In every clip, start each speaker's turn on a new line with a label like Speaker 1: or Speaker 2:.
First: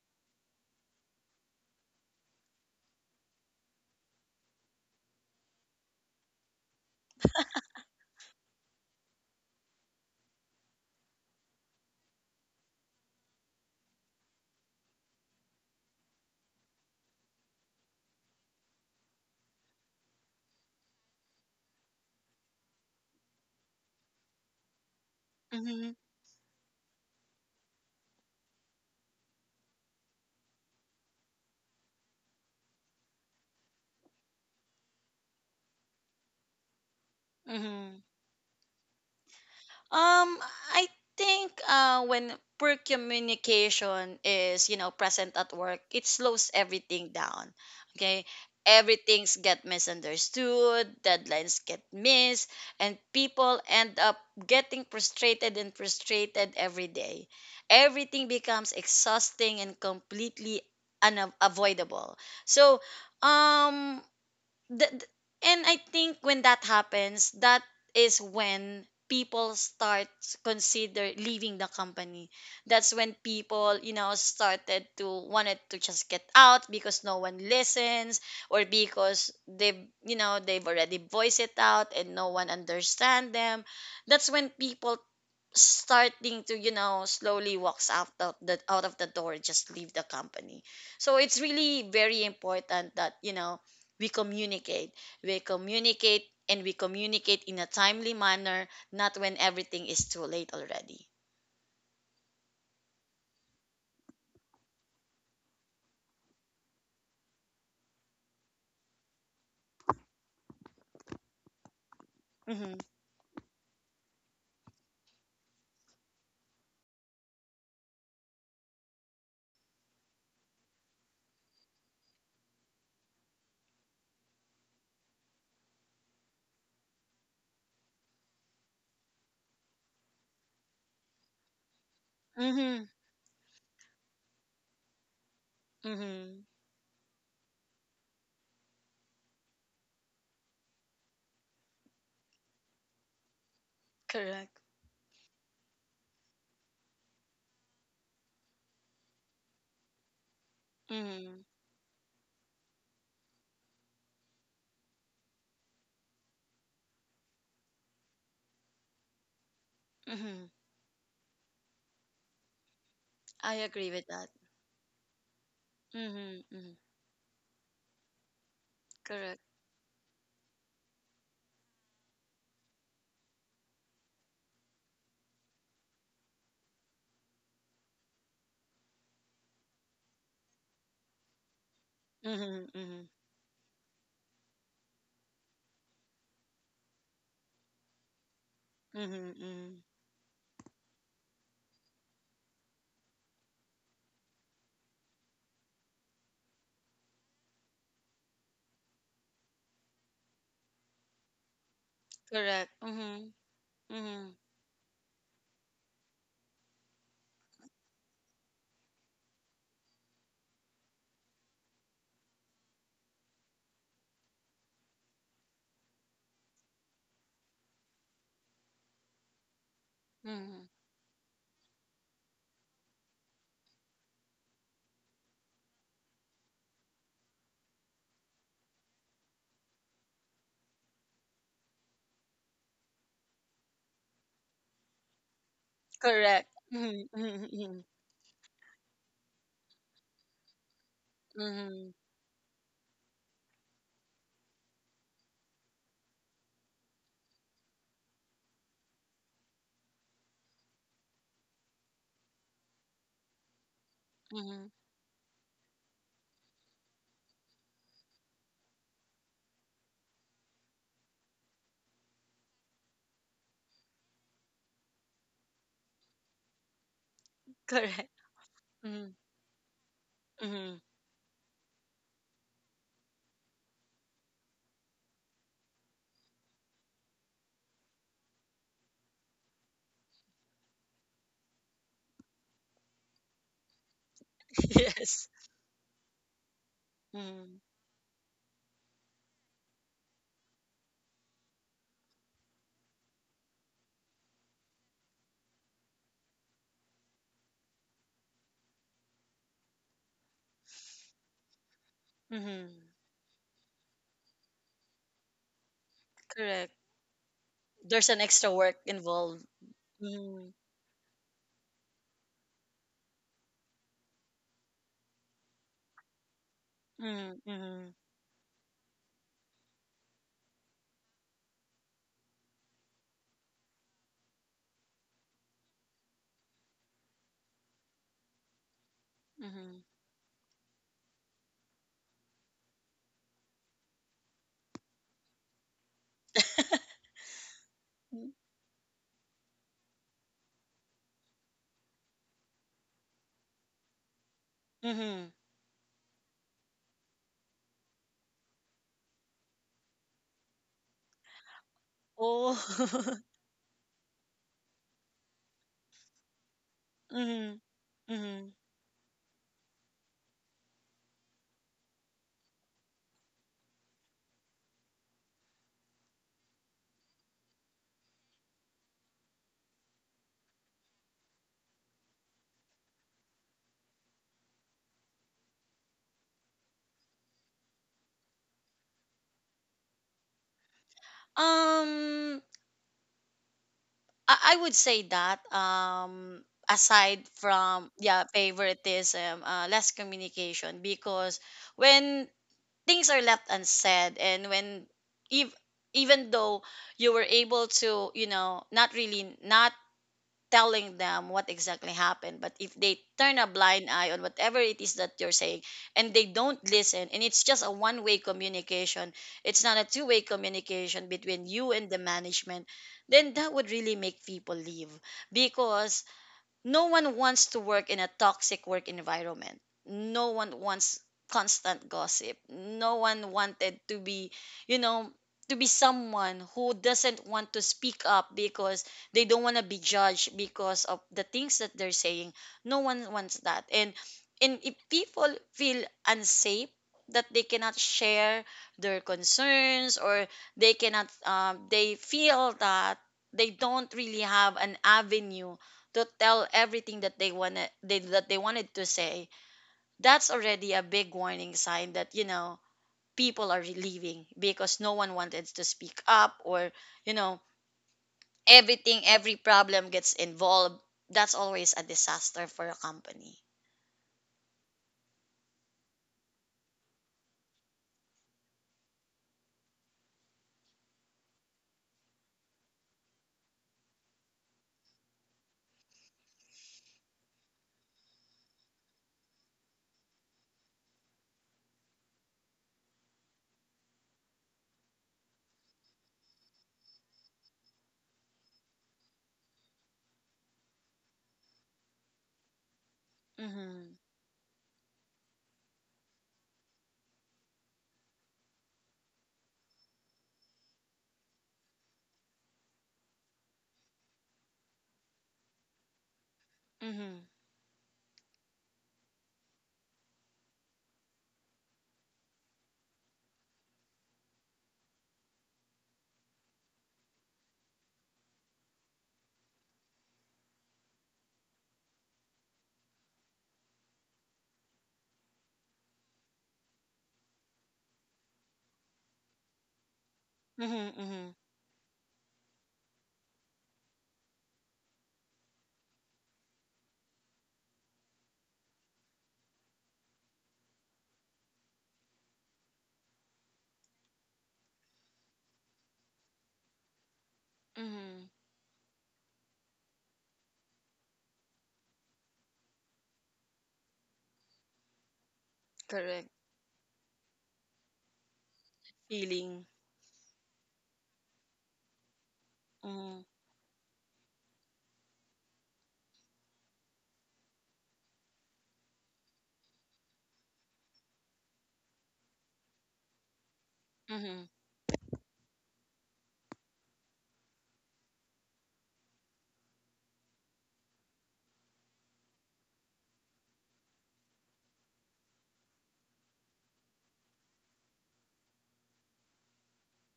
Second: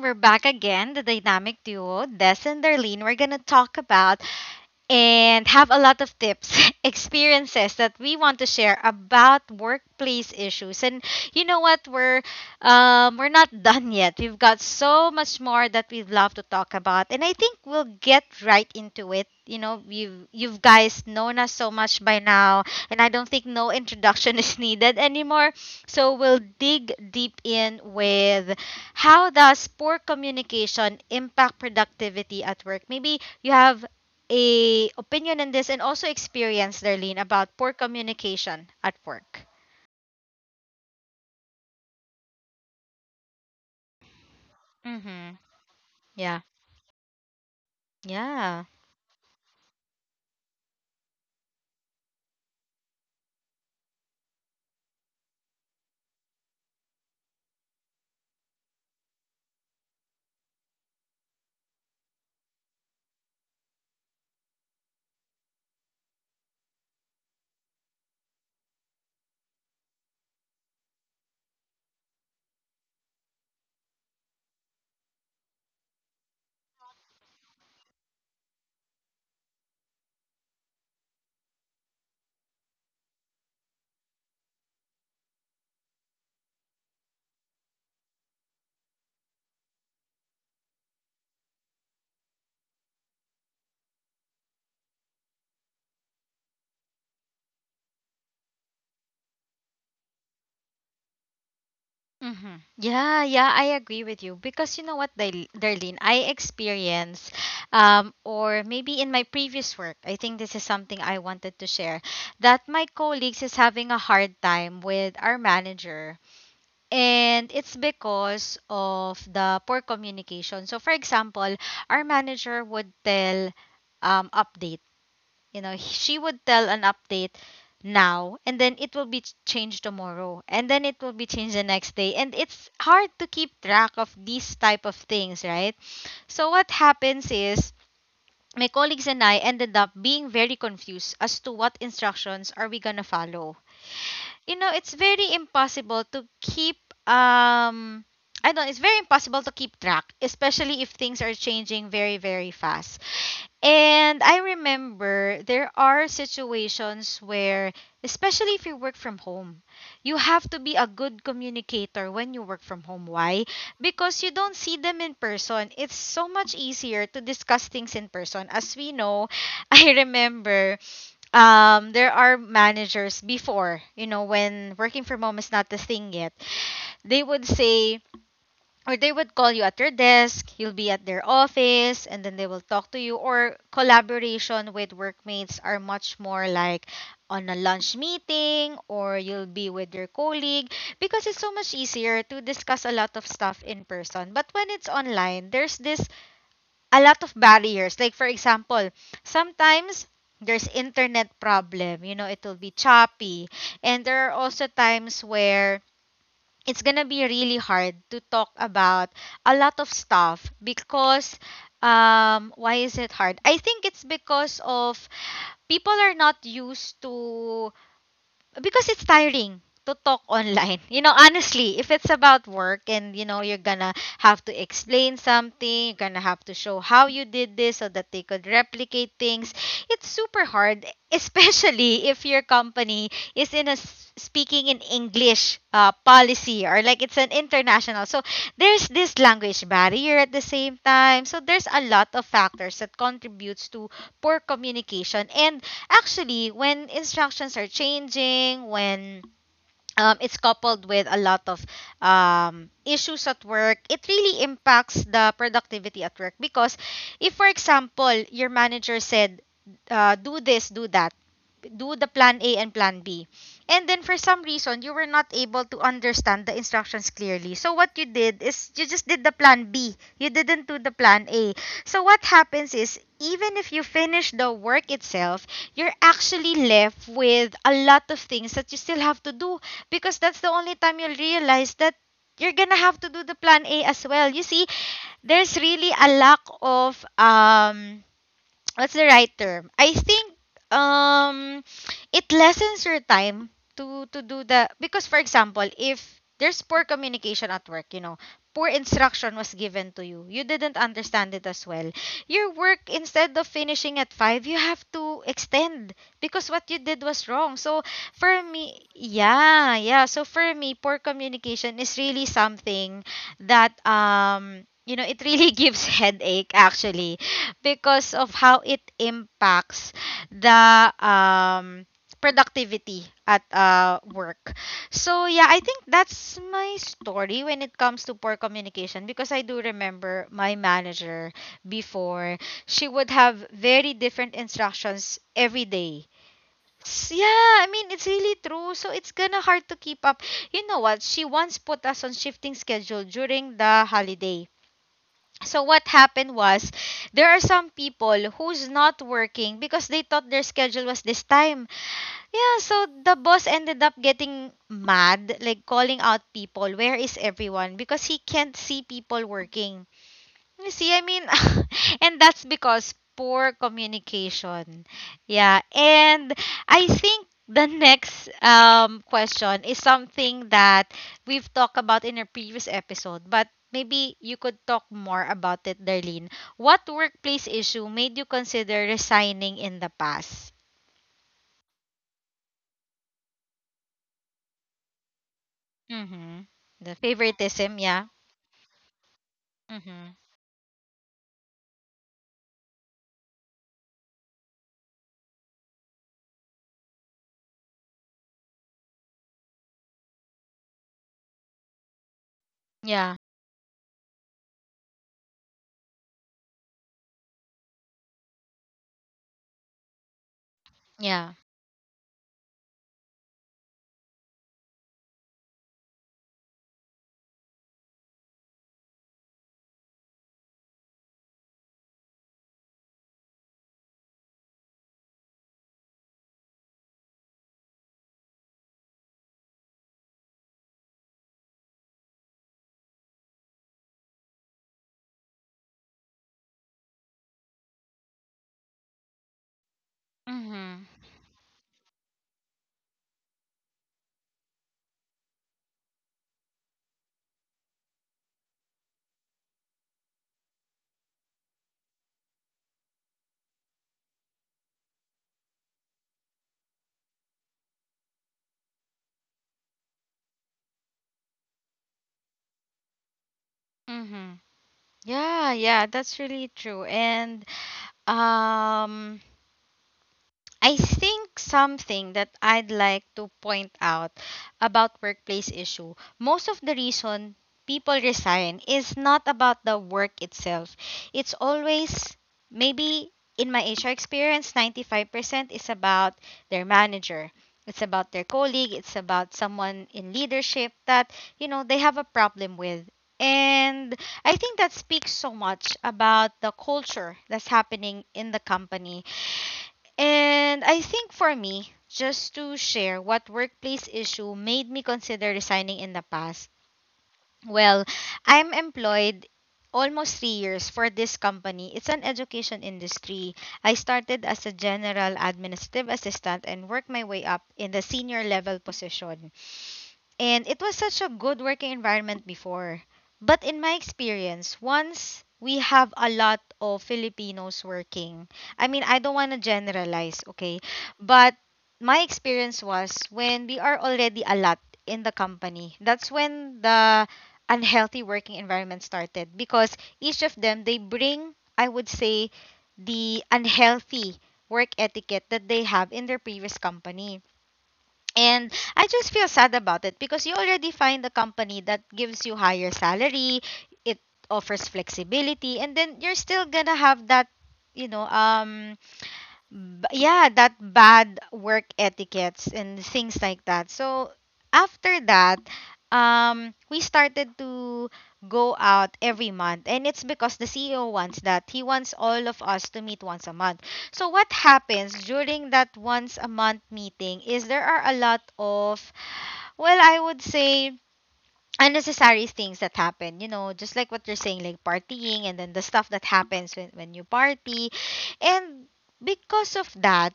Speaker 1: We're back again, the dynamic duo, Des and Darlene. We're going to talk about and have a lot of tips, experiences that we want to share about workplace issues. And you know what? We're not done yet. We've got so much more that we'd love to talk about, and I think we'll get right into it. You know, you guys known us so much by now, and I don't think no introduction is needed anymore.
Speaker 2: Mm-hmm.
Speaker 1: So we'll dig deep in with how does poor communication impact productivity at work? Maybe you have a opinion on this and also experience, Darlene, about poor
Speaker 2: Mm-hmm.
Speaker 1: communication at work.
Speaker 2: Um, I think when poor communication is,
Speaker 1: Mm-hmm.
Speaker 2: present at work, it
Speaker 1: Yeah.
Speaker 2: slows everything down. Okay.
Speaker 1: Yeah.
Speaker 2: Everything's get misunderstood, deadlines get missed, and people end up getting frustrated every day. Everything becomes exhausting and completely unavoidable. So, um, th- th- and I think when that happens, that is when people start consider leaving the company. That's when people, started to wanted to just get out because no one listens, or because they've you know they've already voiced it out and no one understand them. That's when people starting to slowly walks out of the door, just leave the company, so it's really very important that we communicate, we communicate, and we communicate in a timely manner, not when everything is too late already.
Speaker 1: Mm-hmm. Yeah, yeah, I agree with you because you know what, Darlene, I experience, or maybe in my previous work, I think this is something I wanted to share that
Speaker 2: Mm-hmm.
Speaker 1: my colleagues is having a hard time with our manager, and it's because of the poor communication. So, for example, our manager would tell updates. You know, she would tell an update now and then it will be changed tomorrow and then it will be changed the next day, and it's
Speaker 2: Mm-hmm.
Speaker 1: hard to keep track of these type of things, right?
Speaker 2: Mm-hmm.
Speaker 1: So what happens is my colleagues and I ended up being very confused as to what instructions are we going to follow.
Speaker 2: Correct.
Speaker 1: You know, it's very impossible to keep um I don't It's very impossible to keep track, especially if things are
Speaker 2: Mm-hmm.
Speaker 1: changing very very fast. And I remember there are situations where, especially if you work from home, you
Speaker 2: Mm-hmm.
Speaker 1: have to be a good communicator when you work from home. Why?
Speaker 2: I agree with
Speaker 1: Because
Speaker 2: that.
Speaker 1: you don't see them in person. It's so
Speaker 2: Mm-hmm.
Speaker 1: much
Speaker 2: Mm-hmm.
Speaker 1: easier to discuss things in person. As we know,
Speaker 2: Correct. Mm-hmm.
Speaker 1: I remember, there are managers before, you know, when working from home is not the thing yet, they would say, or they would call you at your desk, you'll be at their office, and then they will talk to
Speaker 2: Mm-hmm.
Speaker 1: you. Or collaboration with workmates are much more like on a lunch meeting, or
Speaker 2: Mm-hmm.
Speaker 1: you'll be
Speaker 2: Mm-hmm.
Speaker 1: with your colleague because it's so much easier to discuss a lot of stuff in person. But when it's online, there's this a lot of barriers. Like, for example, sometimes there's internet problem, you know, it will
Speaker 2: Correct.
Speaker 1: be
Speaker 2: Mm-hmm.
Speaker 1: choppy, and
Speaker 2: Mm-hmm.
Speaker 1: there are also times where it's gonna be really hard to talk about a lot of stuff because. Why is it hard? I think it's because of people are not used to, because it's tiring to talk
Speaker 2: Mm-hmm.
Speaker 1: online. You know, honestly, if it's about work and you know you're gonna have to explain something, you're gonna have to show how you did this so that they could replicate things. It's super hard, especially if your company is in a speaking in English
Speaker 2: Correct.
Speaker 1: policy, or
Speaker 2: Mm-hmm.
Speaker 1: like it's an
Speaker 2: Mm-hmm. Mm-hmm.
Speaker 1: international. So there's this language barrier at the same time. So there's a
Speaker 2: Mm-hmm.
Speaker 1: lot of factors that contributes to poor communication and actually, when instructions are changing, when it's coupled with a lot of issues at work, it really
Speaker 2: Mm-hmm.
Speaker 1: impacts the productivity at work. Because if, for example, your manager said, do this, do that, do the plan A and plan B, and then for some reason you were not able to understand the instructions clearly. So what
Speaker 2: Correct.
Speaker 1: you did is you
Speaker 2: Mm-hmm.
Speaker 1: just did the plan B. You didn't
Speaker 2: Mm-hmm.
Speaker 1: do the plan A. So what happens is even if you finish the work itself, you're actually left with a lot of things that you still have to do because that's the only time you'll realize that you're gonna have to do the plan A as well. You see,
Speaker 2: Yes.
Speaker 1: there's really a lack of
Speaker 2: Mm-hmm.
Speaker 1: um what's the right term? I think um it lessens your time to do the, because for example, if there's poor communication at work, you know, poor instruction was given to you. You didn't understand it as well. Your work,
Speaker 2: Mm-hmm.
Speaker 1: instead of finishing at 5, you have to extend because
Speaker 2: Correct.
Speaker 1: what you did was wrong. So
Speaker 2: There's an
Speaker 1: for
Speaker 2: extra work
Speaker 1: me,
Speaker 2: involved.
Speaker 1: yeah, yeah. So
Speaker 2: Mm-hmm.
Speaker 1: for me, poor communication is really something that you know, it really gives headache actually
Speaker 2: Mm-hmm. Mm-hmm.
Speaker 1: because of how it impacts the productivity at work. So yeah, I think that's my story when it comes to poor communication because I do
Speaker 2: Mm-hmm.
Speaker 1: remember my manager before she would have very different instructions every day. Yeah, I mean it's
Speaker 2: Mm-hmm,
Speaker 1: really true. So it's gonna hard to keep up. You know what? She once put us on shifting schedule during the holiday.
Speaker 2: mm-hmm.
Speaker 1: So what happened was there are some people who's not working because they thought their schedule was this time.
Speaker 2: Oh.
Speaker 1: Yeah, so the boss ended up getting mad, like calling out people, where is
Speaker 2: Mm-hmm.
Speaker 1: everyone? Because he
Speaker 2: Mm-hmm.
Speaker 1: can't see people working. You see, I mean, and that's because poor communication. Yeah. And I think the next question is something that we've talked about in a previous episode, but maybe you could talk more about it, Darlene. What workplace issue made you consider resigning in the past?
Speaker 2: Um, I would say that
Speaker 1: Mm-hmm. The
Speaker 2: aside
Speaker 1: favoritism,
Speaker 2: from
Speaker 1: yeah.
Speaker 2: yeah favoritism, less
Speaker 1: Mm-hmm.
Speaker 2: communication because when things are left unsaid, and when ev- even though you were able to, not really, not telling them what exactly happened, but if they
Speaker 1: Yeah,
Speaker 2: turn a blind eye on whatever it is that you're saying, and they don't listen, and it's just a one way communication, it's not a two-way communication
Speaker 1: yeah.
Speaker 2: between you and the management, then that would really make people leave because no one wants to work in a toxic work environment. No one wants constant gossip. No one wanted to be, you know, to be someone who doesn't want to speak up because they don't want to be judged because of the things that they're saying. No one wants that. And if people feel unsafe, that they cannot share their concerns, or they
Speaker 1: Mm-hmm.
Speaker 2: cannot, they feel that they don't really have an avenue to tell everything that they wanted to say, that's already a big warning sign that people are leaving because no one wanted to speak up, or you know every problem gets involved. That's always a disaster for a company.
Speaker 1: Mm-hmm. Yeah, yeah, that's really true. And Um, I think something that I'd like to point out about workplace issue. Most of the reason people resign is not about the work itself. It's always maybe in my HR experience, 95% is about their manager. It's about their colleague, it's about someone in leadership that, you know, they have a problem with. And
Speaker 2: Mhm.
Speaker 1: I think that speaks so much about the culture that's happening in the company, and I think for me, just to share what workplace issue made me consider resigning in the past.
Speaker 2: Mhm.
Speaker 1: Well, I'm employed almost 3 years for this company. It's an education industry. I started as a general administrative assistant and worked my way up in the senior level position. And it was such a good working environment before. But in my experience, once we have a lot of Filipinos working, I mean, I don't want to generalize, okay?
Speaker 2: Mhm.
Speaker 1: But
Speaker 2: Mhm.
Speaker 1: my experience was when we are already a lot in the company, that's when the unhealthy working environment started because each of them, they bring, I would say, the unhealthy work etiquette that they have in their previous company.
Speaker 2: Mhm.
Speaker 1: And I just feel sad about it because you already find a company that gives you higher salary, it offers flexibility, and then you're
Speaker 2: Correct.
Speaker 1: still gonna have that, you know,
Speaker 2: Feeling.
Speaker 1: yeah, that bad work etiquettes and things
Speaker 2: Mhm.
Speaker 1: like that. So after that, we started to go out every month, and it's because the CEO wants that. He wants all of us to meet once a month. So what
Speaker 2: Mhm.
Speaker 1: happens during that once a month meeting is there are a lot of, well, I would say unnecessary things that happen, you know, just like what you're saying, like partying and then the stuff that happens when you party. And because of that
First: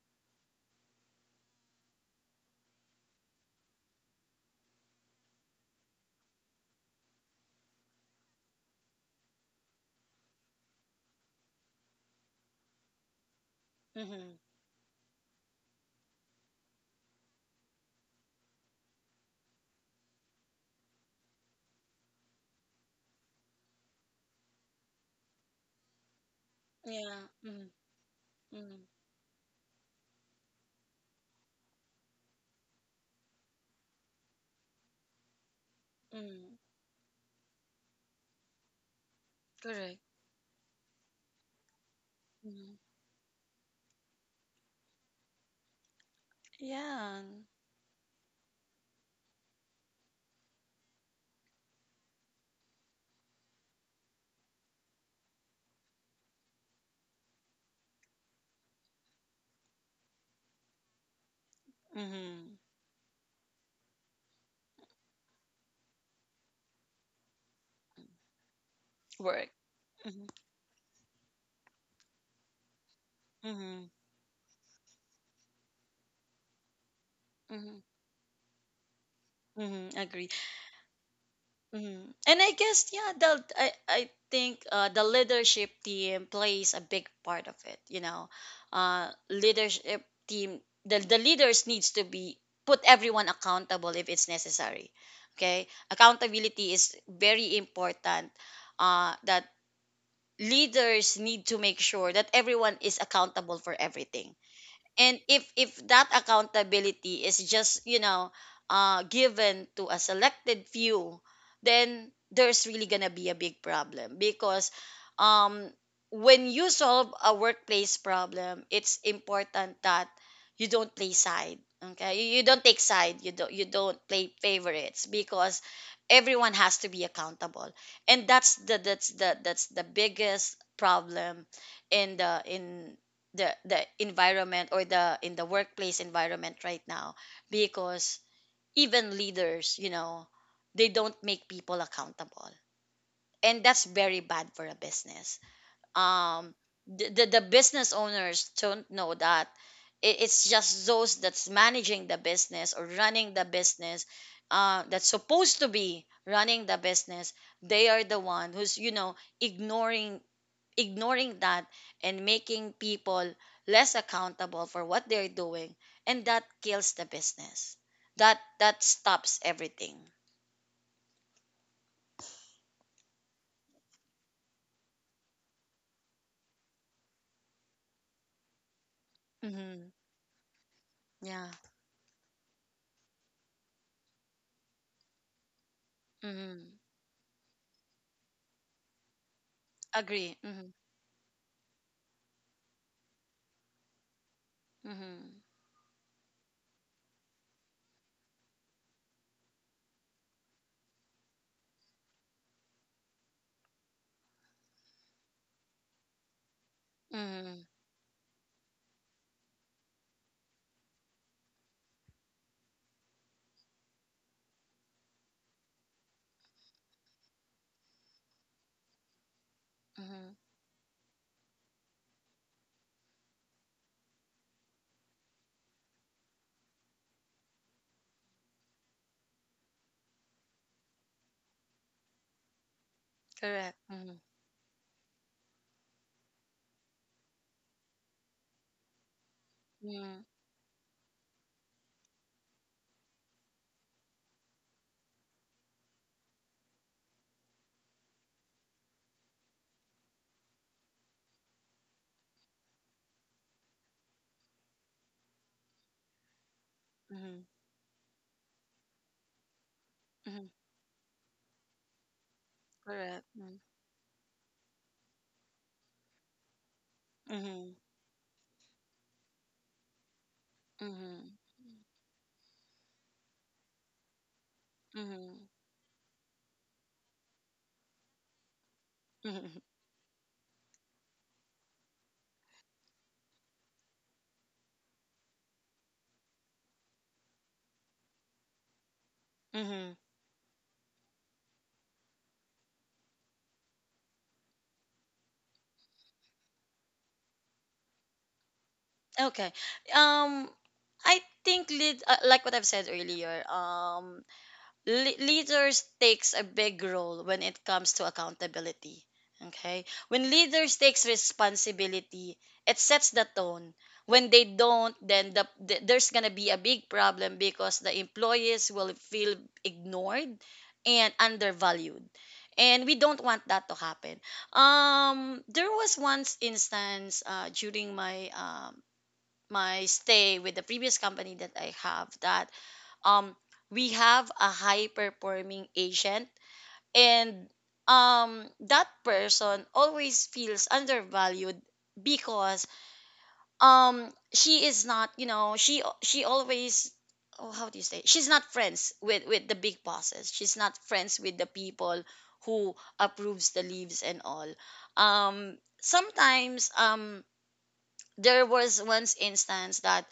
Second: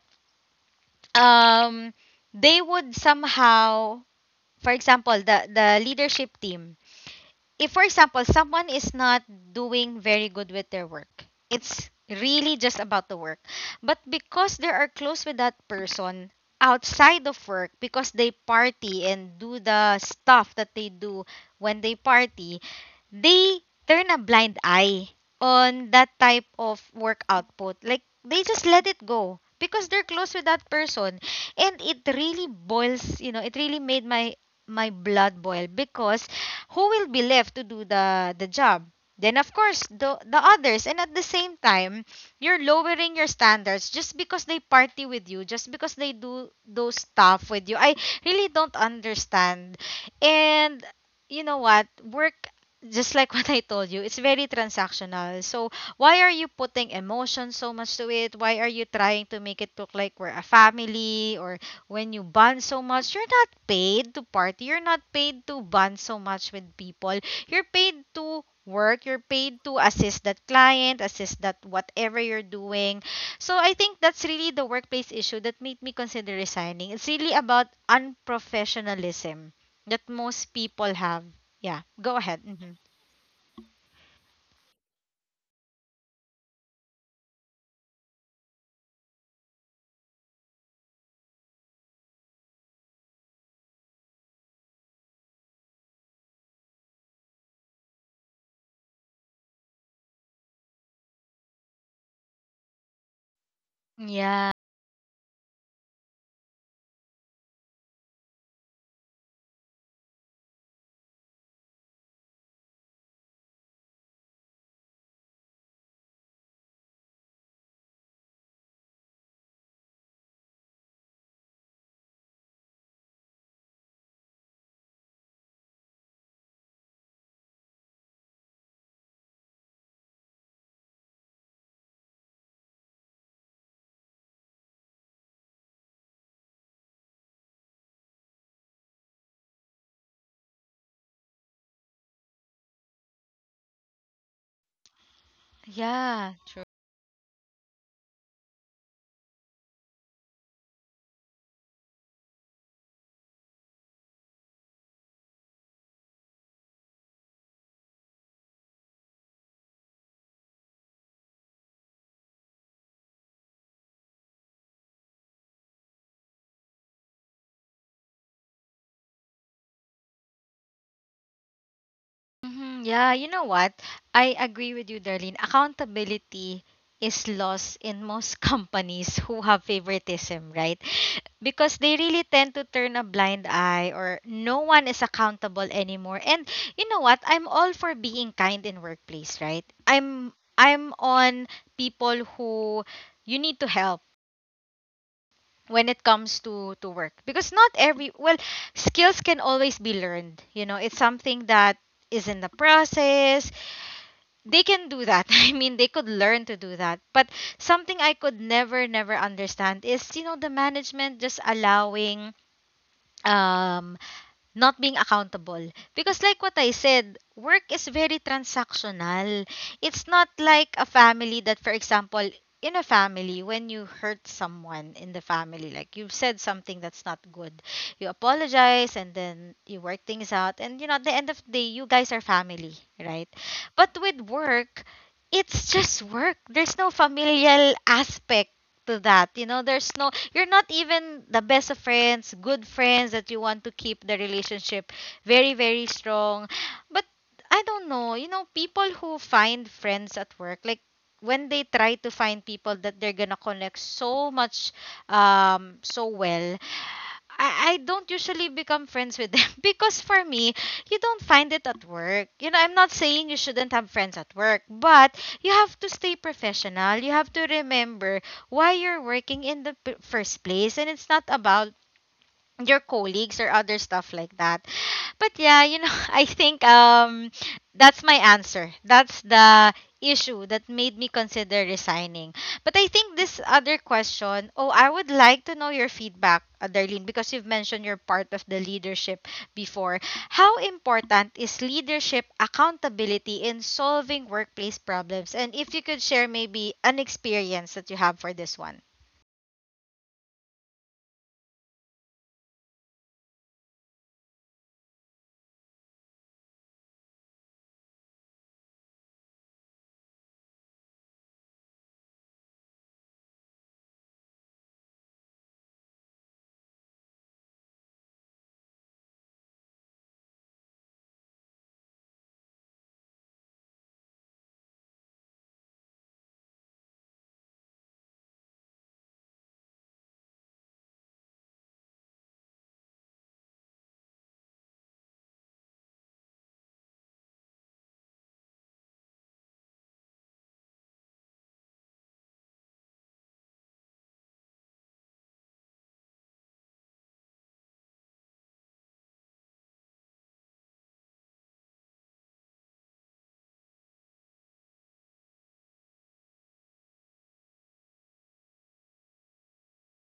Speaker 1: um they would somehow, for example, the leadership team, if for example someone is not doing very good with their work, it's really just about the work, but
Speaker 2: Mhm.
Speaker 1: because they are close with that person outside of work, because they party and do the stuff that they do when they party, they turn a blind eye on that type of
Speaker 2: Yeah.
Speaker 1: work
Speaker 2: Mhm.
Speaker 1: output, like they just
Speaker 2: Mhm.
Speaker 1: let it go because they're close with that person. And it really boils, you know, it really made my my blood boil because
Speaker 2: Mhm.
Speaker 1: who will be left to do the job? Then of course
Speaker 2: Correct.
Speaker 1: the others, and at the same time you're
Speaker 2: Mhm.
Speaker 1: lowering your standards just because they party with you, just because they do those
Speaker 2: Yeah.
Speaker 1: stuff with you. I really don't understand. And you know what, work, just like what I told you, it's very transactional. So why are you putting emotion so much to it? Why are you trying to make it look like we're a family? Or when you
Speaker 2: Mhm.
Speaker 1: bond so much, you're not paid to party. You're not paid to bond so much with people. You're paid to work. You're
Speaker 2: Work.
Speaker 1: paid to assist
Speaker 2: Mhm.
Speaker 1: that client, assist that whatever you're doing. So I
Speaker 2: Mhm.
Speaker 1: think that's really the workplace issue that made me consider resigning. It's really about
Speaker 2: Mm-hmm.
Speaker 1: unprofessionalism
Speaker 2: Mm-hmm.
Speaker 1: that
Speaker 2: Agree.
Speaker 1: most people have. Yeah,
Speaker 2: Mm-hmm.
Speaker 1: go
Speaker 2: And
Speaker 1: ahead.
Speaker 2: I
Speaker 1: Hmm.
Speaker 2: guess yeah, the I think the leadership team plays a big part of it. Leadership team, the leaders needs to be put everyone accountable if it's necessary. Okay, accountability is very important. That leaders need to make sure that everyone is accountable for everything,
Speaker 1: Yeah,
Speaker 2: and if that accountability is just, given to a selected few, then there's really gonna be a big problem, because um when you solve a workplace problem, it's important that you don't play side. Okay, you don't take side, you don't play favorites because everyone has to be accountable. And that's the, that's the biggest problem in the environment, or the in the workplace environment right now, because even leaders, they don't make people accountable, and that's very bad for a business.
Speaker 1: yeah,
Speaker 2: um
Speaker 1: true.
Speaker 2: the the, the business owners don't know that. It's just those that's managing the business or running the business, that's supposed to be running the business. They are the one who's, ignoring ignoring that, and making people less accountable for what they're doing. And that kills the business. That, that stops everything.
Speaker 1: Mhm. Yeah, you know what? I agree with you, Darlene. Accountability is lost in most companies who have
Speaker 2: Mm-hmm.
Speaker 1: favoritism, right?
Speaker 2: Yeah.
Speaker 1: Because they really tend to turn a blind eye or no one is accountable anymore. And
Speaker 2: Mm-hmm.
Speaker 1: you know what? I'm all for being kind in workplace, right?
Speaker 2: Agree.
Speaker 1: I'm
Speaker 2: Mm-hmm.
Speaker 1: I'm on people who you need to help
Speaker 2: Mm-hmm.
Speaker 1: when it comes to work because not every well skills can always be learned, you know, it's something that is in the process they can do that. I mean, they could learn to do that. But
Speaker 2: Mm-hmm.
Speaker 1: something I could never, never understand is, you know, the management just allowing um not being accountable. Because like what I said, work is very transactional. It's
Speaker 2: Mm-hmm.
Speaker 1: not like a family that, for example, in a family when you hurt someone in the family, like you've said something that's not good, you apologize and then you work things out, and you know at the end of the day you guys are family, right?
Speaker 2: Correct.
Speaker 1: But
Speaker 2: Mm-hmm.
Speaker 1: with work, it's just work. There's no familial aspect to that. You know, there's no
Speaker 2: Mm-hmm.
Speaker 1: you're not even the best of friends, good friends that you want to keep the relationship very, very strong. But I don't know, you know, people who find friends at work, like when they try to find people that they're gonna connect so much, so well,
Speaker 2: Mm-hmm.
Speaker 1: I don't usually become friends with them because for
Speaker 2: Mm-hmm.
Speaker 1: me, you don't find it at work. You know, I'm not
Speaker 2: Correct.
Speaker 1: saying you
Speaker 2: Mm-hmm.
Speaker 1: shouldn't have friends at work, but you have to stay professional. You have to
Speaker 2: Mm-hmm.
Speaker 1: remember why you're working in the first place. And it's not
Speaker 2: Mm-hmm.
Speaker 1: about your colleagues or other stuff like that. But
Speaker 2: Mm-hmm.
Speaker 1: yeah, you know, I think that's my answer. That's
Speaker 2: Mm-hmm.
Speaker 1: the issue that made me consider resigning. But I think this other question, oh, I would like to know your feedback, Darlene, because you've mentioned you're part of the leadership
Speaker 2: Mm-hmm.
Speaker 1: before. How important is leadership accountability in solving workplace problems? And if you could share maybe an experience that you have for this one.
Speaker 2: Okay. Um, I think like what I've said earlier. Leaders takes a big role when it comes to accountability. Okay, when leaders takes responsibility, it sets the tone. When they don't, then there's going to be a big problem because the employees will feel ignored and undervalued, and we don't want that to happen. There was once instance, during my my stay with the previous company that I have, that um we have a high performing agent. And that person always feels undervalued because she is not, she always, oh, how do you say, she's not friends with the big bosses, she's not friends with the people who approves the leaves and all. Sometimes, there was once instance that,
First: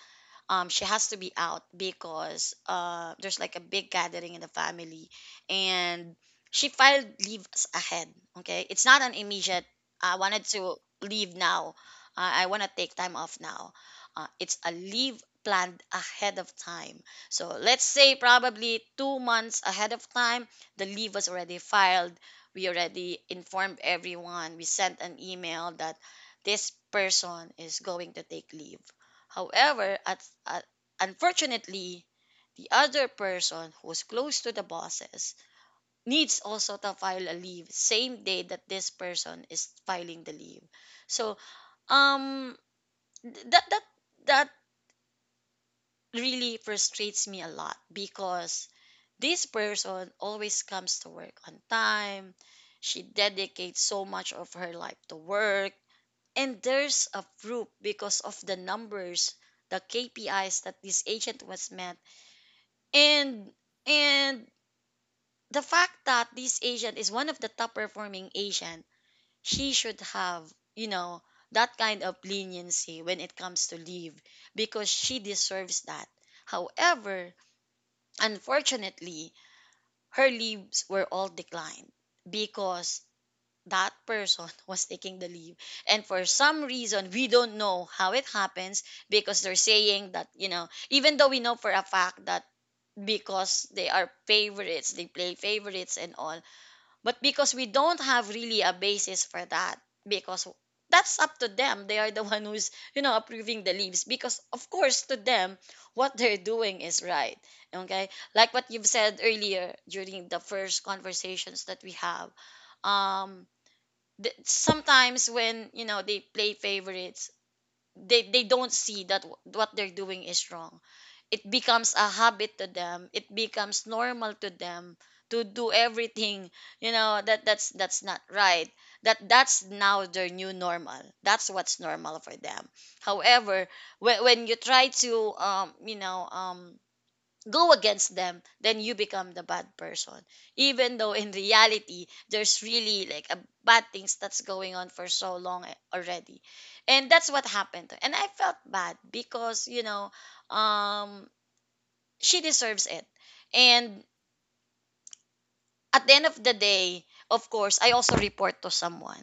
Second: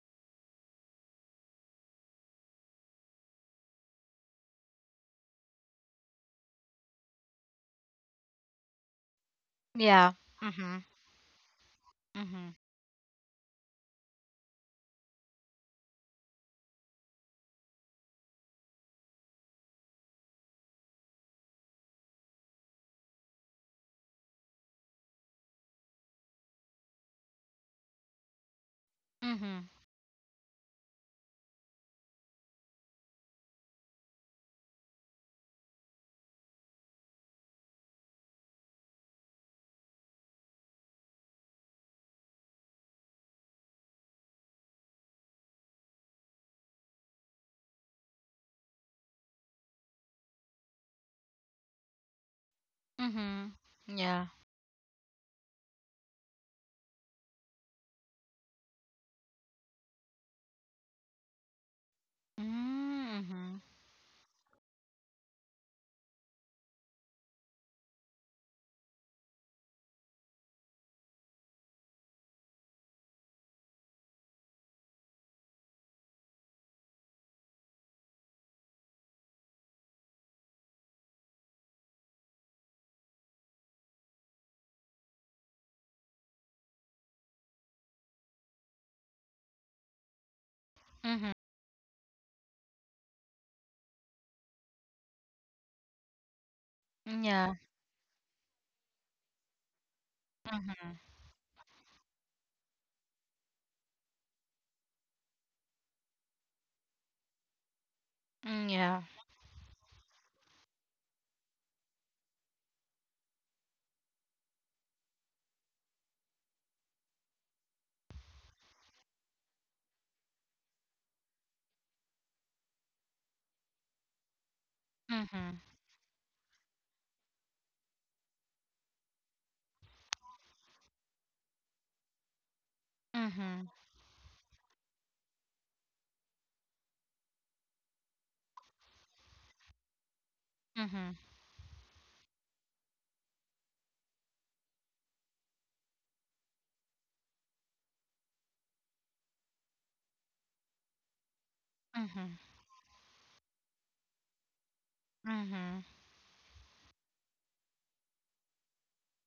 Speaker 2: she has to be out because, there's like a big gathering in the family, and she filed leaves ahead. Okay, it's not an immediate.
Speaker 1: Yeah.
Speaker 2: I wanted to
Speaker 1: Mhm.
Speaker 2: leave now. I
Speaker 1: Mhm.
Speaker 2: want to take time off now. It's a leave planned ahead of time. So let's say probably 2 months ahead of time, the leave was already filed. We already informed everyone. We sent an email that this person is going to take leave.
Speaker 1: Mhm.
Speaker 2: However, at, unfortunately, the other person who's close to the bosses needs also to file a leave same day that this person is filing the leave. So, um th- that that that really frustrates me a lot because this person always comes to work on time. She
Speaker 1: Mm-hmm.
Speaker 2: dedicates so
Speaker 1: Yeah.
Speaker 2: much of her life to work. And there's a proof because of the numbers, the KPIs that this agent was met. And
Speaker 1: Mm-hmm.
Speaker 2: and the fact that this Asian is one of the top performing Asian, she should have, you know, that kind of leniency when it comes to leave because she deserves that. However, unfortunately, her leaves were all declined because that person was taking the leave. And for some reason, we don't know how it happens because they're saying that, even
Speaker 1: Mm-hmm.
Speaker 2: though we know for a fact that because they are favorites, they play favorites and all. But
Speaker 1: Yeah.
Speaker 2: because we don't have really a basis for that, because that's up to them. They are the one who's, approving the leaves, because of course to them what they're doing is right. Okay? Like
Speaker 1: Mm,
Speaker 2: what you've
Speaker 1: yeah.
Speaker 2: said earlier during the first conversations that we have. Um sometimes when, they play favorites, they don't see that what they're doing is wrong. It becomes a habit to them, it becomes normal to them to
Speaker 1: Mm-hmm.
Speaker 2: do everything. That, that's not right, that's now their new normal, that's what's normal for them.
Speaker 1: Mm-hmm.
Speaker 2: However, when, when you try to go against them, then you become the bad person, even though
Speaker 1: Mm-hmm.
Speaker 2: in reality there's really like a bad things that's going on for so long already. And that's what happened, and I felt bad because um
Speaker 1: Mm-hmm.
Speaker 2: she deserves it. And
Speaker 1: Mm-hmm.
Speaker 2: at the end of the day, of course, I also report to someone.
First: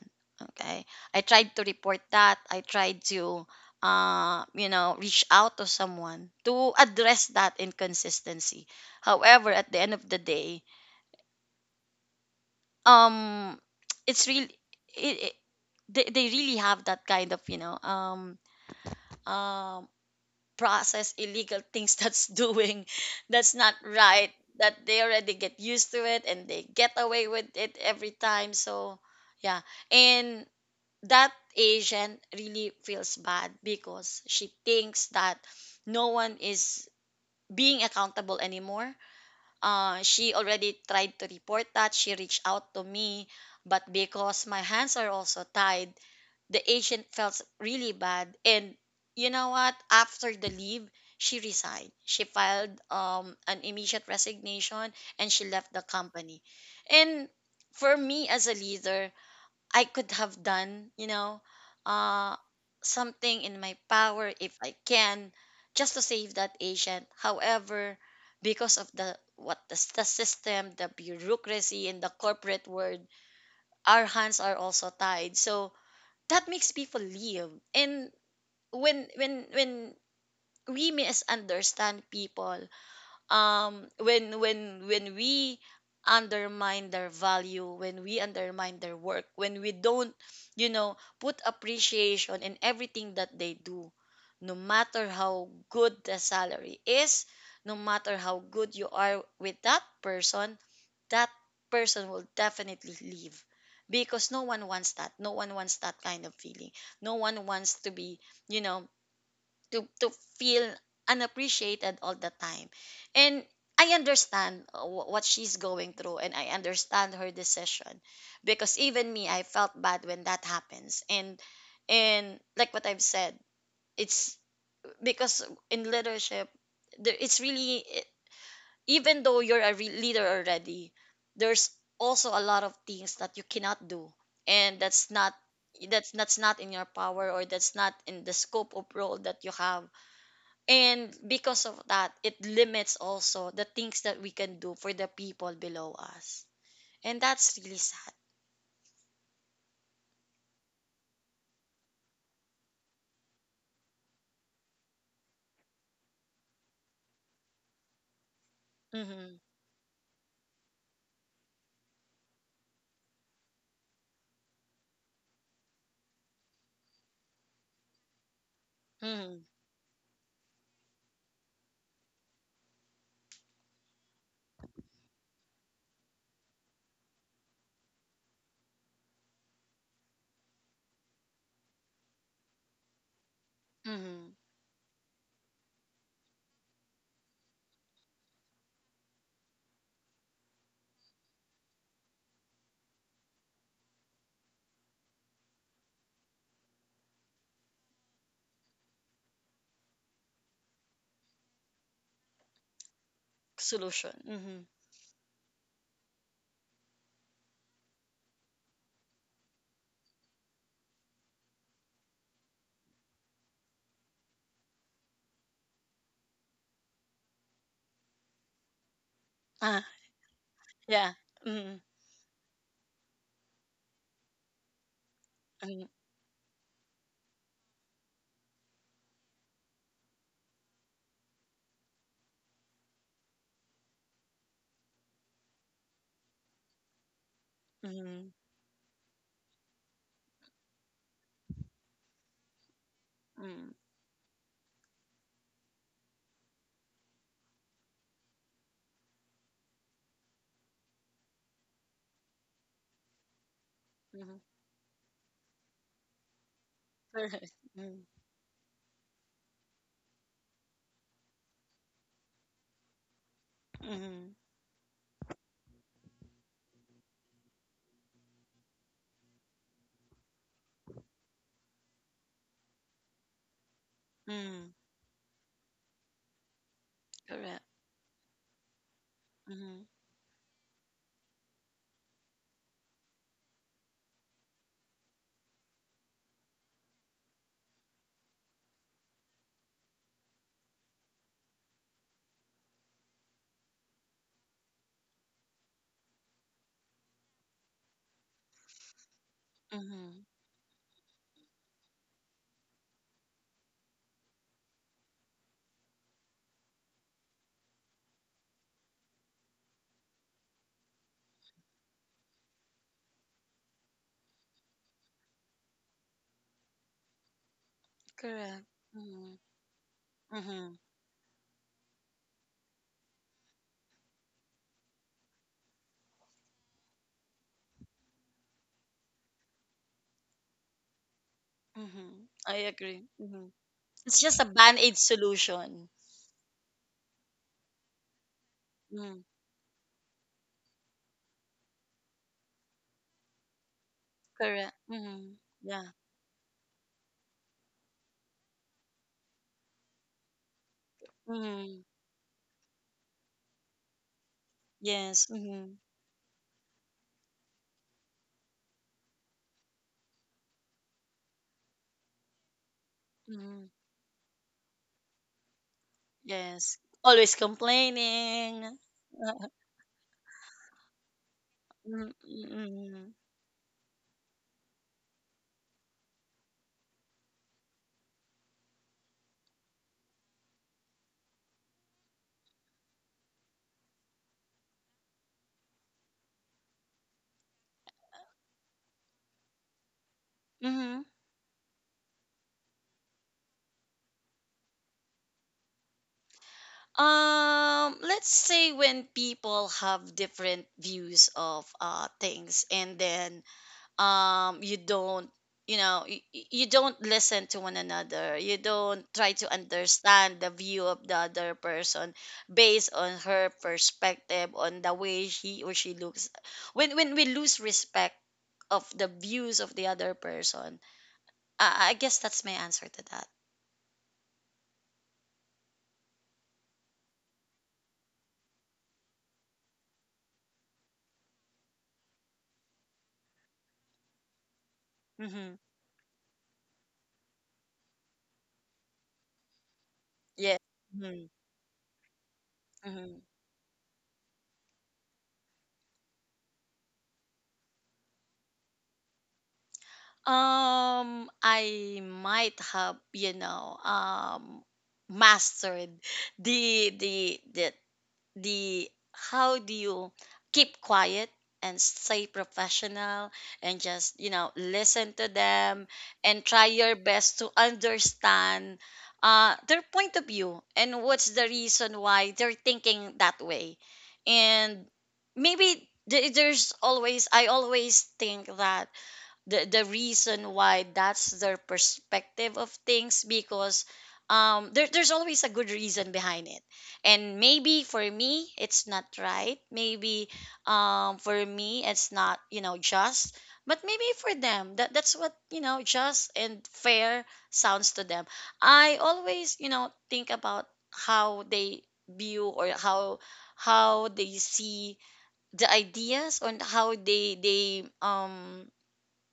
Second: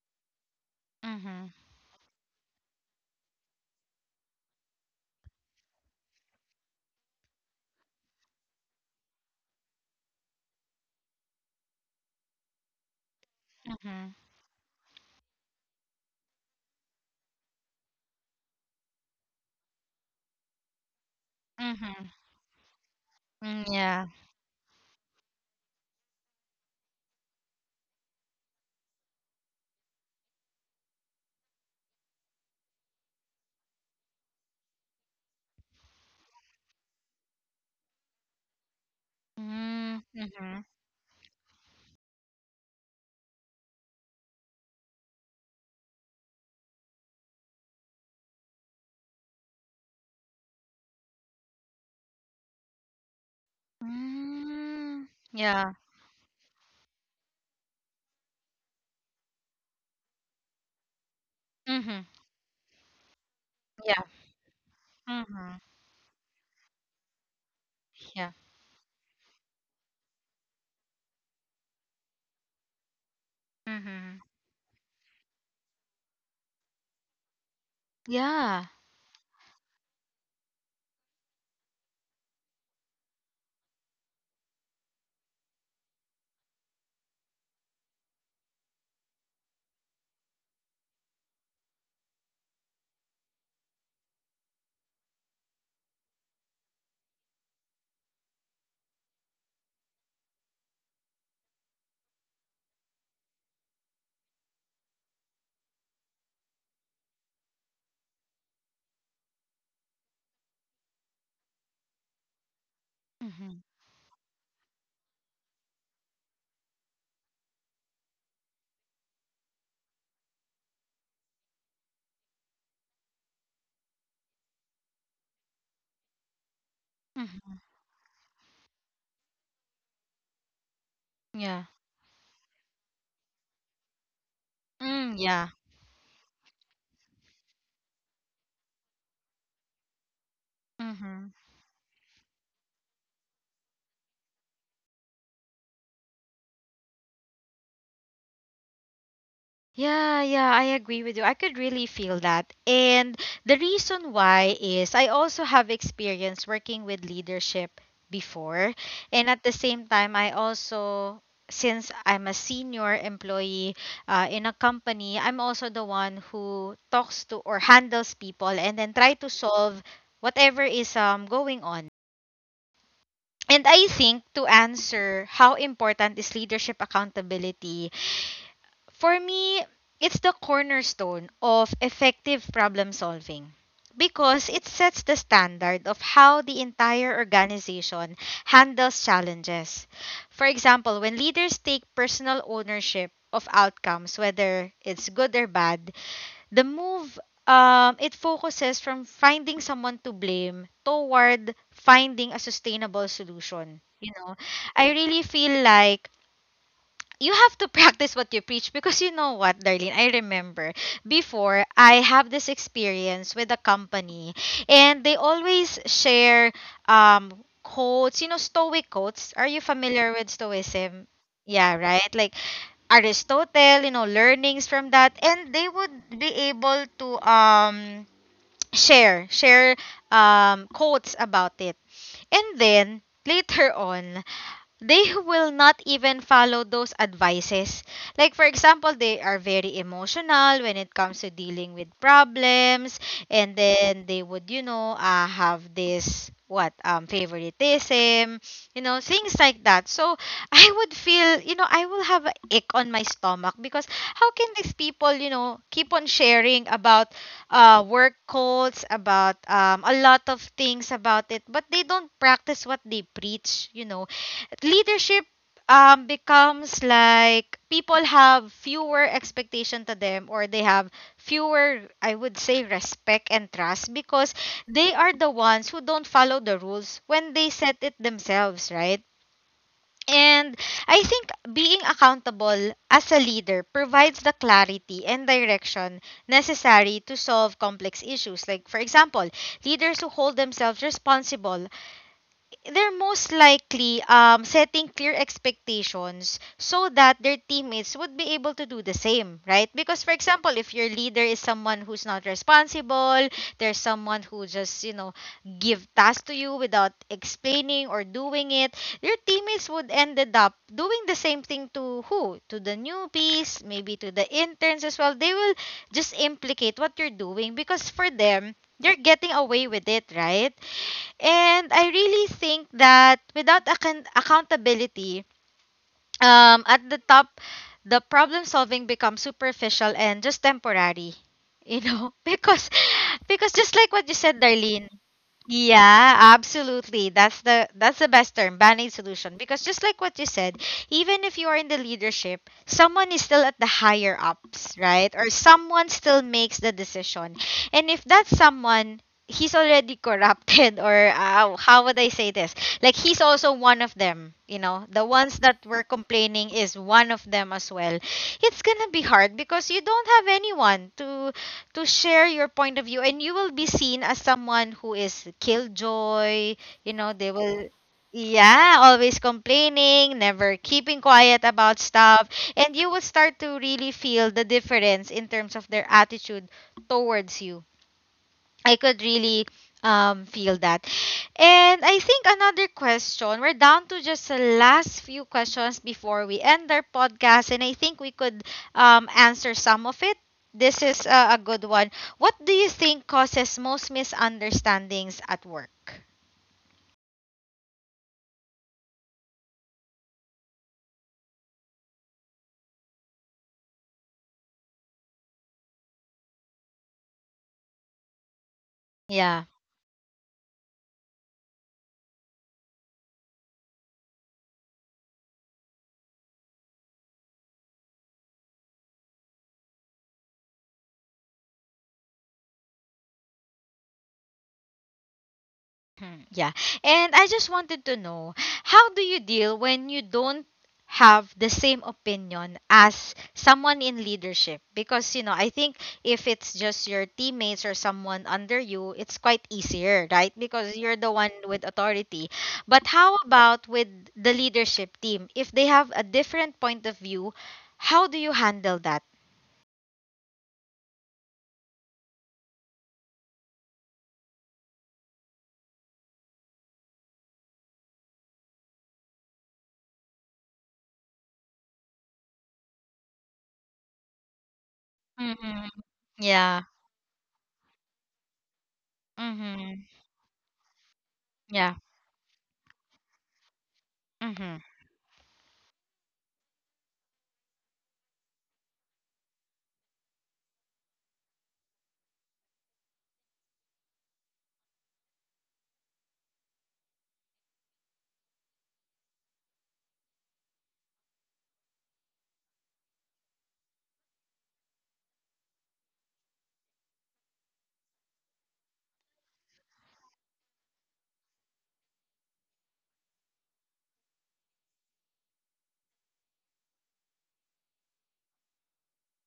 Speaker 2: Okay. I
Speaker 1: Mm-hmm.
Speaker 2: tried to report that. I tried to, reach out to someone to address that inconsistency. However, at the end of the day, um,
Speaker 1: Mm-hmm.
Speaker 2: it's really, it, it, they really have that kind of, uh, process illegal things
Speaker 1: Mm-hmm.
Speaker 2: that's doing, that's
Speaker 1: Mm,
Speaker 2: not
Speaker 1: yeah.
Speaker 2: right, that they already get used to it, and they get away with it every time, so yeah. And that asian really feels bad because she thinks that no one is being accountable anymore.
Speaker 1: Mm-hmm.
Speaker 2: She
Speaker 1: Mm-hmm.
Speaker 2: already tried to report that. She reached out to me, but because my hands are also tied, the agent felt really bad, and you know what? After the leave, she resigned. She filed an immediate resignation,
Speaker 1: Mm,
Speaker 2: and she left
Speaker 1: yeah.
Speaker 2: the company. And for me as a leader, I could have done,
Speaker 1: Mm-hmm.
Speaker 2: uh something in my
Speaker 1: Yeah.
Speaker 2: power if I can,
Speaker 1: Mm-hmm.
Speaker 2: just to save that agent. However,
Speaker 1: Yeah.
Speaker 2: because of the what the system, the bureaucracy, and the corporate world, our
Speaker 1: Mm-hmm.
Speaker 2: hands are also tied. So that makes people live. And
Speaker 1: Yeah.
Speaker 2: when we misunderstand people, um when when when we undermine their value, when we undermine their work, when we don't put appreciation in everything that they do, no matter how good the salary is, no matter how good you are with that person, that person will definitely leave because no one wants that, no one wants that kind of feeling, no one wants to be, you know to feel unappreciated all the time. And
Speaker 1: Mm-hmm.
Speaker 2: I understand what she's going through, and I understand her decision because even me, I felt bad when that happens. And like what I've said, it's because in leadership it's
Speaker 1: Mm-hmm.
Speaker 2: really, even though you're a leader already,
Speaker 1: Yeah.
Speaker 2: there's also a lot of things that you cannot do. And
Speaker 1: Mm, yeah.
Speaker 2: that's not in your power, or that's not in the scope of role that you have. And
Speaker 1: Mm-hmm.
Speaker 2: because of that, it limits also the things that we can do for the people below us. And that's really sad.
Speaker 1: Yeah, yeah, I agree with you. I could really feel that. And the reason why is I also have experience working with leadership before. And
Speaker 2: Mm-hmm.
Speaker 1: at the same time, I also, since I'm a senior employee in a company, I'm also the one who talks to or handles people and then try
Speaker 2: Mm-hmm.
Speaker 1: to solve whatever is, going on. And I think, to answer how important is leadership accountability, for me, it's the cornerstone of effective problem solving
Speaker 2: Mm-hmm.
Speaker 1: because it sets the standard of how the entire organization handles challenges. For example, when leaders take personal ownership of outcomes, whether it's good or bad, the move, it focuses from finding someone to blame toward finding a sustainable solution.
Speaker 2: Solution.
Speaker 1: You know,
Speaker 2: Mm-hmm.
Speaker 1: I really feel like you have to practice what you preach, because you know what, Darlene, I remember before I have this experience with a company and they always share um quotes, you know, stoic quotes. Are you
Speaker 2: Ah,
Speaker 1: familiar with stoicism?
Speaker 2: yeah. Mm-hmm.
Speaker 1: Yeah, right? Like Aristotle, you know, learnings from that, and they
Speaker 2: Mm-hmm.
Speaker 1: would be able to um share quotes about it. And then later on, they will not even follow those advices. Like, for example, they are very emotional when it comes to dealing with problems, and
Speaker 2: Mm-hmm.
Speaker 1: then they would, you know, have this what favoritism, you know, things like that. So I would feel, you know, I will have an ache on my stomach because how
Speaker 2: Mm-hmm.
Speaker 1: can these people, you know, keep on sharing about
Speaker 2: Correct. Mm-hmm.
Speaker 1: work cults about a lot of things about it, but they don't practice what they preach. You know,
Speaker 2: Mm-hmm.
Speaker 1: leadership becomes like people have fewer expectation to them, or they have fewer, I would say, respect and trust because
Speaker 2: Mm-hmm.
Speaker 1: they are the ones who don't follow the rules when they
Speaker 2: Correct.
Speaker 1: set it themselves, right?
Speaker 2: Mm-hmm.
Speaker 1: And I think being accountable as a leader provides the clarity and direction necessary to solve complex issues. Like, for example, leaders who hold themselves responsible, they're most likely, setting clear expectations so that their teammates would be able to do the same, right? Because, for
Speaker 2: Mhm.
Speaker 1: example, if your leader is someone who's not responsible, there's someone who just, you know, give tasks to you without explaining or doing it, your teammates would ended up doing the same thing to who? To the newbies, maybe to the interns as well. They will just implicate what you're doing because for them,
Speaker 2: Correct.
Speaker 1: they're getting
Speaker 2: Mhm.
Speaker 1: away with it, right?
Speaker 2: Mhm.
Speaker 1: And I really think that without accountability, at the top, the problem solving becomes superficial and just temporary. You know,
Speaker 2: Mhm. I
Speaker 1: because,
Speaker 2: agree. Mhm.
Speaker 1: just like what you
Speaker 2: It's just
Speaker 1: said,
Speaker 2: a
Speaker 1: Darlene,
Speaker 2: band-aid solution.
Speaker 1: yeah, absolutely. That's the best term, band-aid
Speaker 2: Mhm.
Speaker 1: solution. Because just like what you said, even if you are in the leadership, someone is still at the higher
Speaker 2: Correct.
Speaker 1: ups, right? Or
Speaker 2: Mhm. Yeah.
Speaker 1: someone still makes the decision. And if that someone he's already corrupted or,
Speaker 2: Mhm.
Speaker 1: how would I say this? Like, he's also one of them, you know. The
Speaker 2: Yes.
Speaker 1: ones that
Speaker 2: Mhm.
Speaker 1: were complaining is one of them as well. It's going to be hard because you don't have anyone to share your point of view, and you will be
Speaker 2: Mhm.
Speaker 1: seen as someone who is killjoy.
Speaker 2: Yes.
Speaker 1: You know, they
Speaker 2: Always
Speaker 1: will,
Speaker 2: complaining.
Speaker 1: yeah, always complaining, never keeping quiet about
Speaker 2: Mm,
Speaker 1: stuff.
Speaker 2: mm,
Speaker 1: And you will
Speaker 2: mm.
Speaker 1: start to really feel the difference in terms of their attitude towards you. I could really feel that. And I think another question, we're down to just the last few questions before we end our podcast, and I think we could answer some of it. This
Speaker 2: Mhm.
Speaker 1: is a good one. What do you think causes most misunderstandings at work?
Speaker 2: Let's say when people have different views of things, and then you don't, you know you, you don't listen to one another, you don't try to
Speaker 1: Yeah.
Speaker 2: understand the view of the other person based on her perspective, on the way he or she looks, when we lose respect of the views of the other person. I guess that's my answer to that.
Speaker 1: Hmm, yeah. And I just wanted to know, how do you deal when you don't have the same opinion as someone in leadership? Because, you know,
Speaker 2: Mm-hmm.
Speaker 1: I think if it's just your teammates or someone under you, it's quite easier, right?
Speaker 2: Yeah.
Speaker 1: Because you're the
Speaker 2: Mhm.
Speaker 1: one with authority. But
Speaker 2: Mhm.
Speaker 1: how about with the leadership team? If they have a different point of view, how do you handle that?
Speaker 2: I might have, mastered the the the the, how do you keep quiet and stay professional and just, you know, listen to
Speaker 1: Mm-hmm.
Speaker 2: them and try
Speaker 1: Yeah.
Speaker 2: your best to understand,
Speaker 1: Mm-hmm.
Speaker 2: their point of view and what's the
Speaker 1: Yeah.
Speaker 2: reason why they're thinking that way.
Speaker 1: Mm-hmm.
Speaker 2: And maybe there's always, I always think that the reason why that's their perspective of things, because there's always a good reason behind it. And maybe for me it's not right, maybe, for me it's not, you know, just, but maybe for them, that that's what, you know, just and fair sounds to them. I always, you know, think about how they view, or how they see the ideas, on how they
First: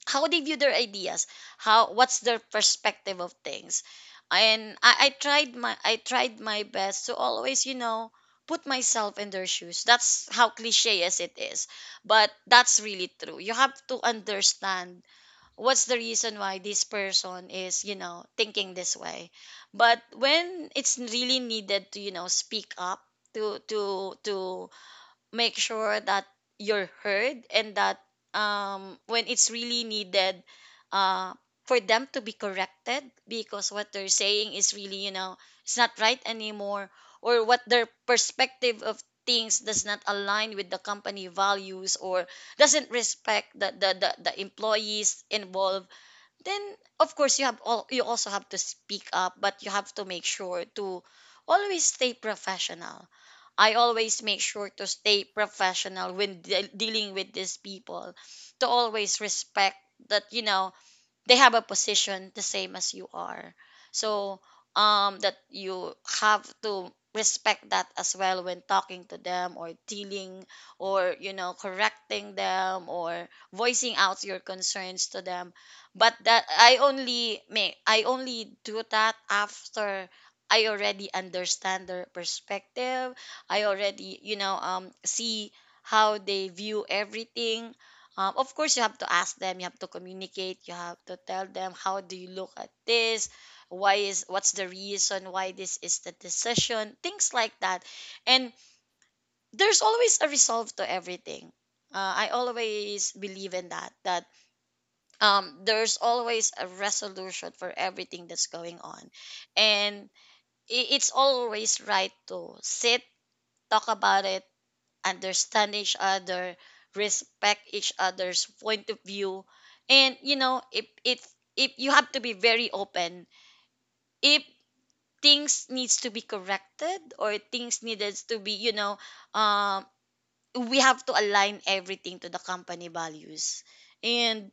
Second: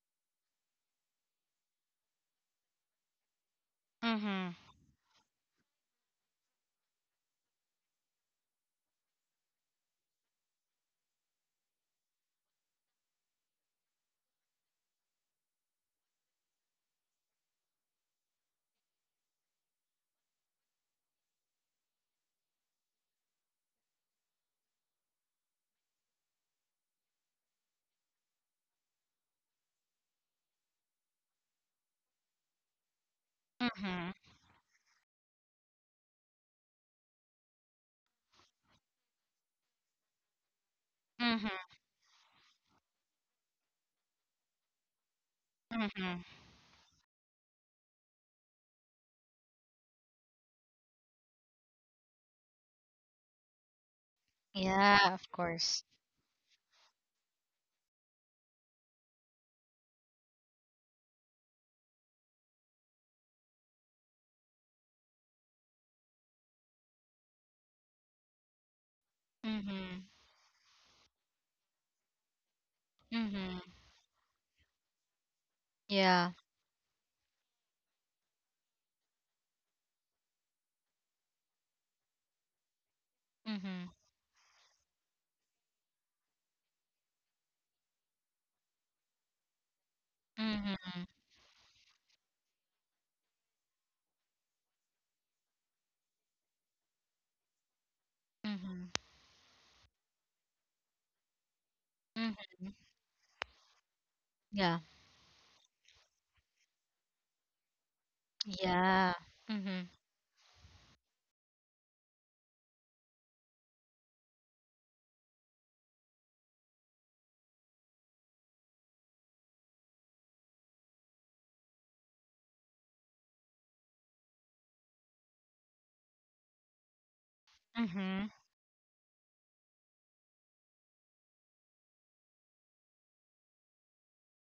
Speaker 2: how they view their ideas, how, what's their perspective of things.
Speaker 1: Mm-hmm.
Speaker 2: And I tried my best to always, you know, put myself in their shoes. That's how cliche as it is, but that's really true. You have to understand what's the reason why this person is, you know, thinking this way. But when it's really needed to, you know, speak up, to make sure that you're heard, and that, when it's really needed, uh, for them to be corrected because what they're
Speaker 1: Mm-hmm.
Speaker 2: saying is really, you know, it's not right anymore, or what their perspective of things does not align with the company
Speaker 1: Mm-hmm.
Speaker 2: values, or doesn't respect the the employees involved,
Speaker 1: Mm-hmm.
Speaker 2: then of course you have all, you also have to speak up, but you have to make sure to always stay professional. I always make sure to
Speaker 1: Yeah,
Speaker 2: stay
Speaker 1: of course.
Speaker 2: professional when dealing with these people, to always respect that, you know, they have a position the same as you are. So that you have to respect that as well when talking to them or
Speaker 1: Mm-hmm.
Speaker 2: dealing, or, you know, correcting them or
Speaker 1: Mm-hmm.
Speaker 2: voicing out your concerns to them. But
Speaker 1: Yeah.
Speaker 2: that I only may I only do that after I already understand their perspective. I
Speaker 1: Mm-hmm.
Speaker 2: already, you know, see how they view everything. Of course you have to ask them, you have to communicate, you
Speaker 1: Mm-hmm.
Speaker 2: have to tell them, how do you look at this, why is what's the reason why this is the decision, things like that. And
Speaker 1: Mm-hmm.
Speaker 2: there's always a resolve to everything. I
Speaker 1: Mm-hmm.
Speaker 2: always believe in that, that
Speaker 1: Yeah.
Speaker 2: there's always a resolution for everything that's going on.
Speaker 1: Yeah. Mm-hmm.
Speaker 2: And I- it's always right to sit, talk about it, understand each other, respect each other's point of view. And you know, if you have to be very open, if things needs to be corrected or things needed
Speaker 1: Mm-hmm.
Speaker 2: to be, you know, um we have to align everything to the company values. And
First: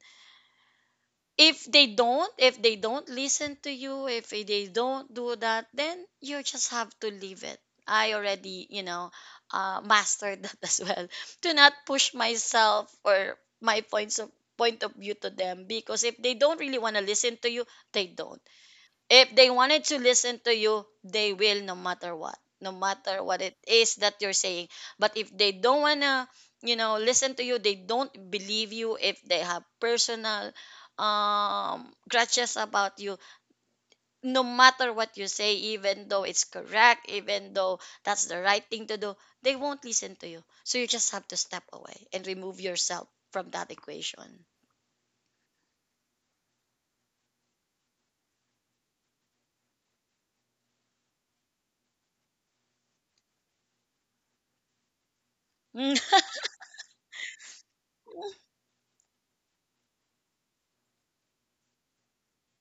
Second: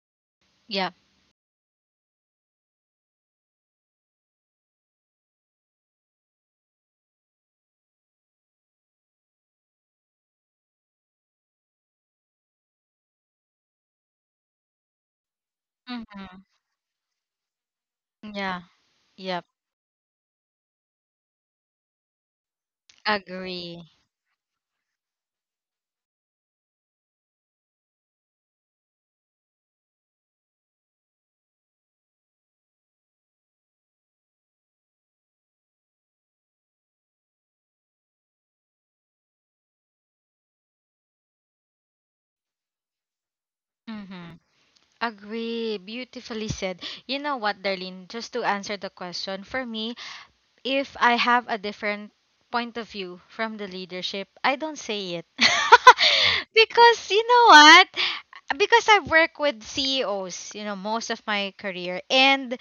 Speaker 1: Yeah.
Speaker 2: if they don't listen to you, if they don't do that, then you just have to leave it. I already, you know, mastered that as well, to not push myself or my point of view to them, because if they
Speaker 1: Mm-hmm.
Speaker 2: don't really want to listen to you, they don't,
Speaker 1: Yeah.
Speaker 2: if
Speaker 1: Yep.
Speaker 2: they wanted to listen to you, they will, no matter what. No matter what it
Speaker 1: Agree.
Speaker 2: is that you're saying. But if they don't wanna, you know, listen to you, they don't believe you, if they have personal grudges about you, no matter what you say, even though it's correct, even though that's the right thing to do, they won't listen to you. So you just have to step away and remove yourself from that
Speaker 1: Mm-hmm.
Speaker 2: equation.
Speaker 1: Agree. Beautifully said. You know what, Darlene? Just to answer the question, for me, if I have a different point of view from the leadership, I don't say it. Because you know what? Because I work with CEOs, you know, most of my career. And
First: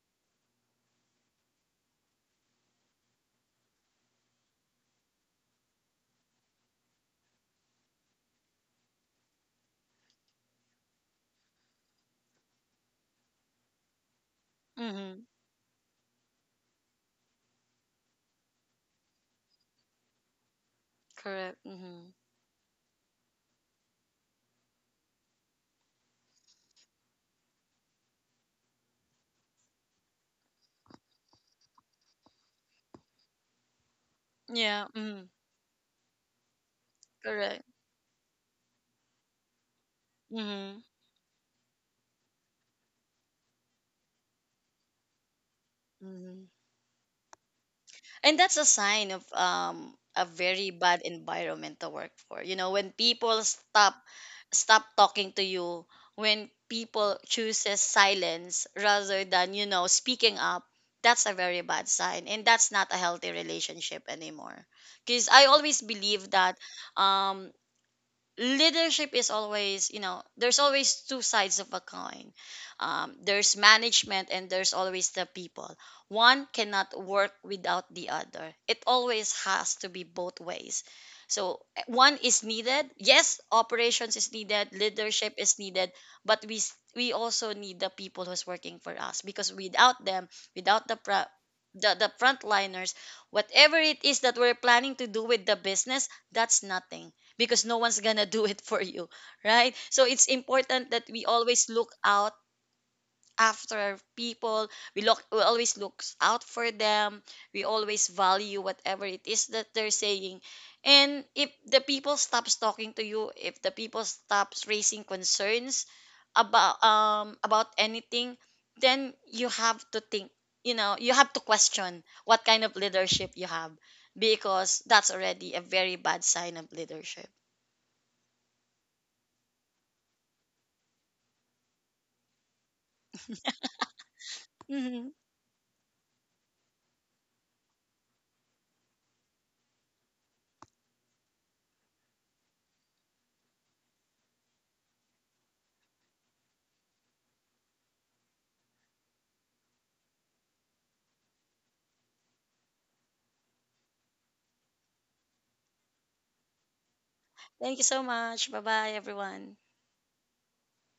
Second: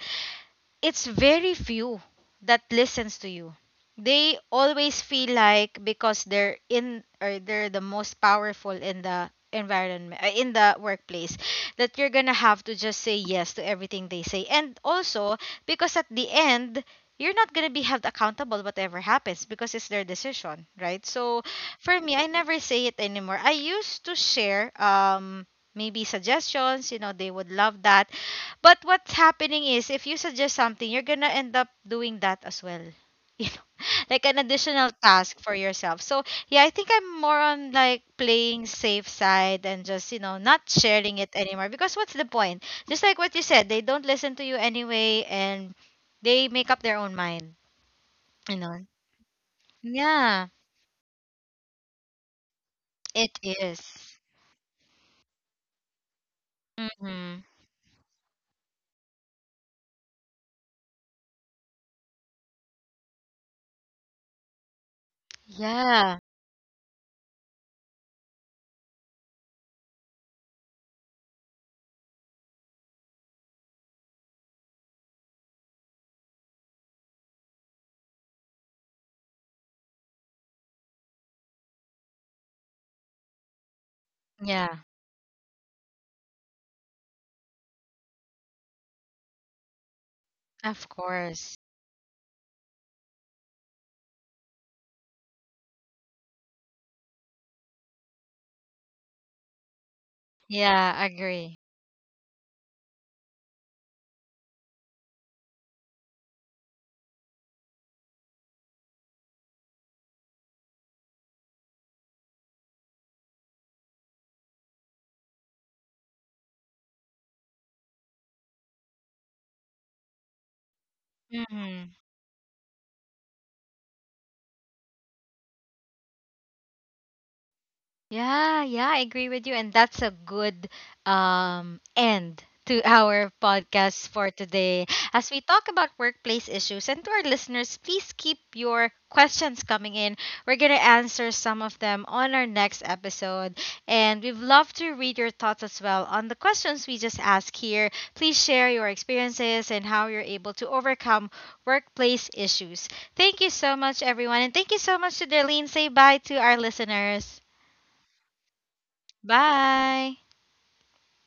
Speaker 1: it's very few that listens to you. They always feel like because they're in, or they're the most powerful in the environment, in the workplace, that you're going to have to just say yes to everything they say. And
Speaker 2: Mm-hmm.
Speaker 1: also because at the end you're not going to be held accountable whatever happens because it's their decision, right? So
Speaker 2: Correct. Mm-hmm.
Speaker 1: for me, I never say it anymore. I used to share maybe suggestions, you know, they would love that, but what's happening is if you suggest something, you're gonna end up doing that as well. You know, like
Speaker 2: Yeah.
Speaker 1: an
Speaker 2: Mm-hmm.
Speaker 1: additional task for yourself. So yeah, I think
Speaker 2: Correct.
Speaker 1: I'm more on like playing safe side and just, you
Speaker 2: Mm-hmm.
Speaker 1: know, not sharing it anymore. Because what's the point? Just like what you said, they don't listen to you anyway, and
Speaker 2: Mhm.
Speaker 1: they make up their own mind.
Speaker 2: And that's a
Speaker 1: You know?
Speaker 2: sign of a very
Speaker 1: Yeah.
Speaker 2: bad environment to work for. You know, when people
Speaker 1: It is.
Speaker 2: stop talking to you, when people
Speaker 1: Mm-hmm.
Speaker 2: chooses silence rather than, you know, speaking up, that's a very bad sign, and that's not a healthy relationship anymore. Cuz I always believe
Speaker 1: Yeah.
Speaker 2: that um leadership is always, you know, there's always two sides of a coin. There's management and there's always the people. One cannot work without the other, it always has to be both ways. So one is needed, yes, operations is needed,
Speaker 1: Yeah.
Speaker 2: leadership is needed, but we also need the people who's working for us, because without them, without the
Speaker 1: Of
Speaker 2: pro-
Speaker 1: course.
Speaker 2: the frontliners, whatever it is that we're planning to do with the business, that's nothing, because no one's gonna do it for you, right? So it's important that we
Speaker 1: Yeah,
Speaker 2: always
Speaker 1: agree.
Speaker 2: look out after people. We always look out for them. We always value whatever it is that they're saying. And if the people stops talking to you, if the people stops raising concerns about, about anything, then you have to think, you know, you have to question
Speaker 1: Mm-hmm.
Speaker 2: what kind of leadership you have, because that's already a very bad sign of leadership.
Speaker 1: Yeah, yeah, I agree with you. And that's a good, end to our podcast for today.
Speaker 2: Mm-hmm.
Speaker 1: As we talk about workplace issues, and to our listeners, please keep your questions coming in. We're going to answer some of them on our next episode. And we'd love to read your thoughts as well on the questions we just asked here. Please share your experiences and how you're able to overcome workplace issues. Thank you so much, everyone. And thank you so much to Darlene. Say bye to our listeners.
Speaker 2: Thank you so much. Bye bye, everyone.
Speaker 1: Bye.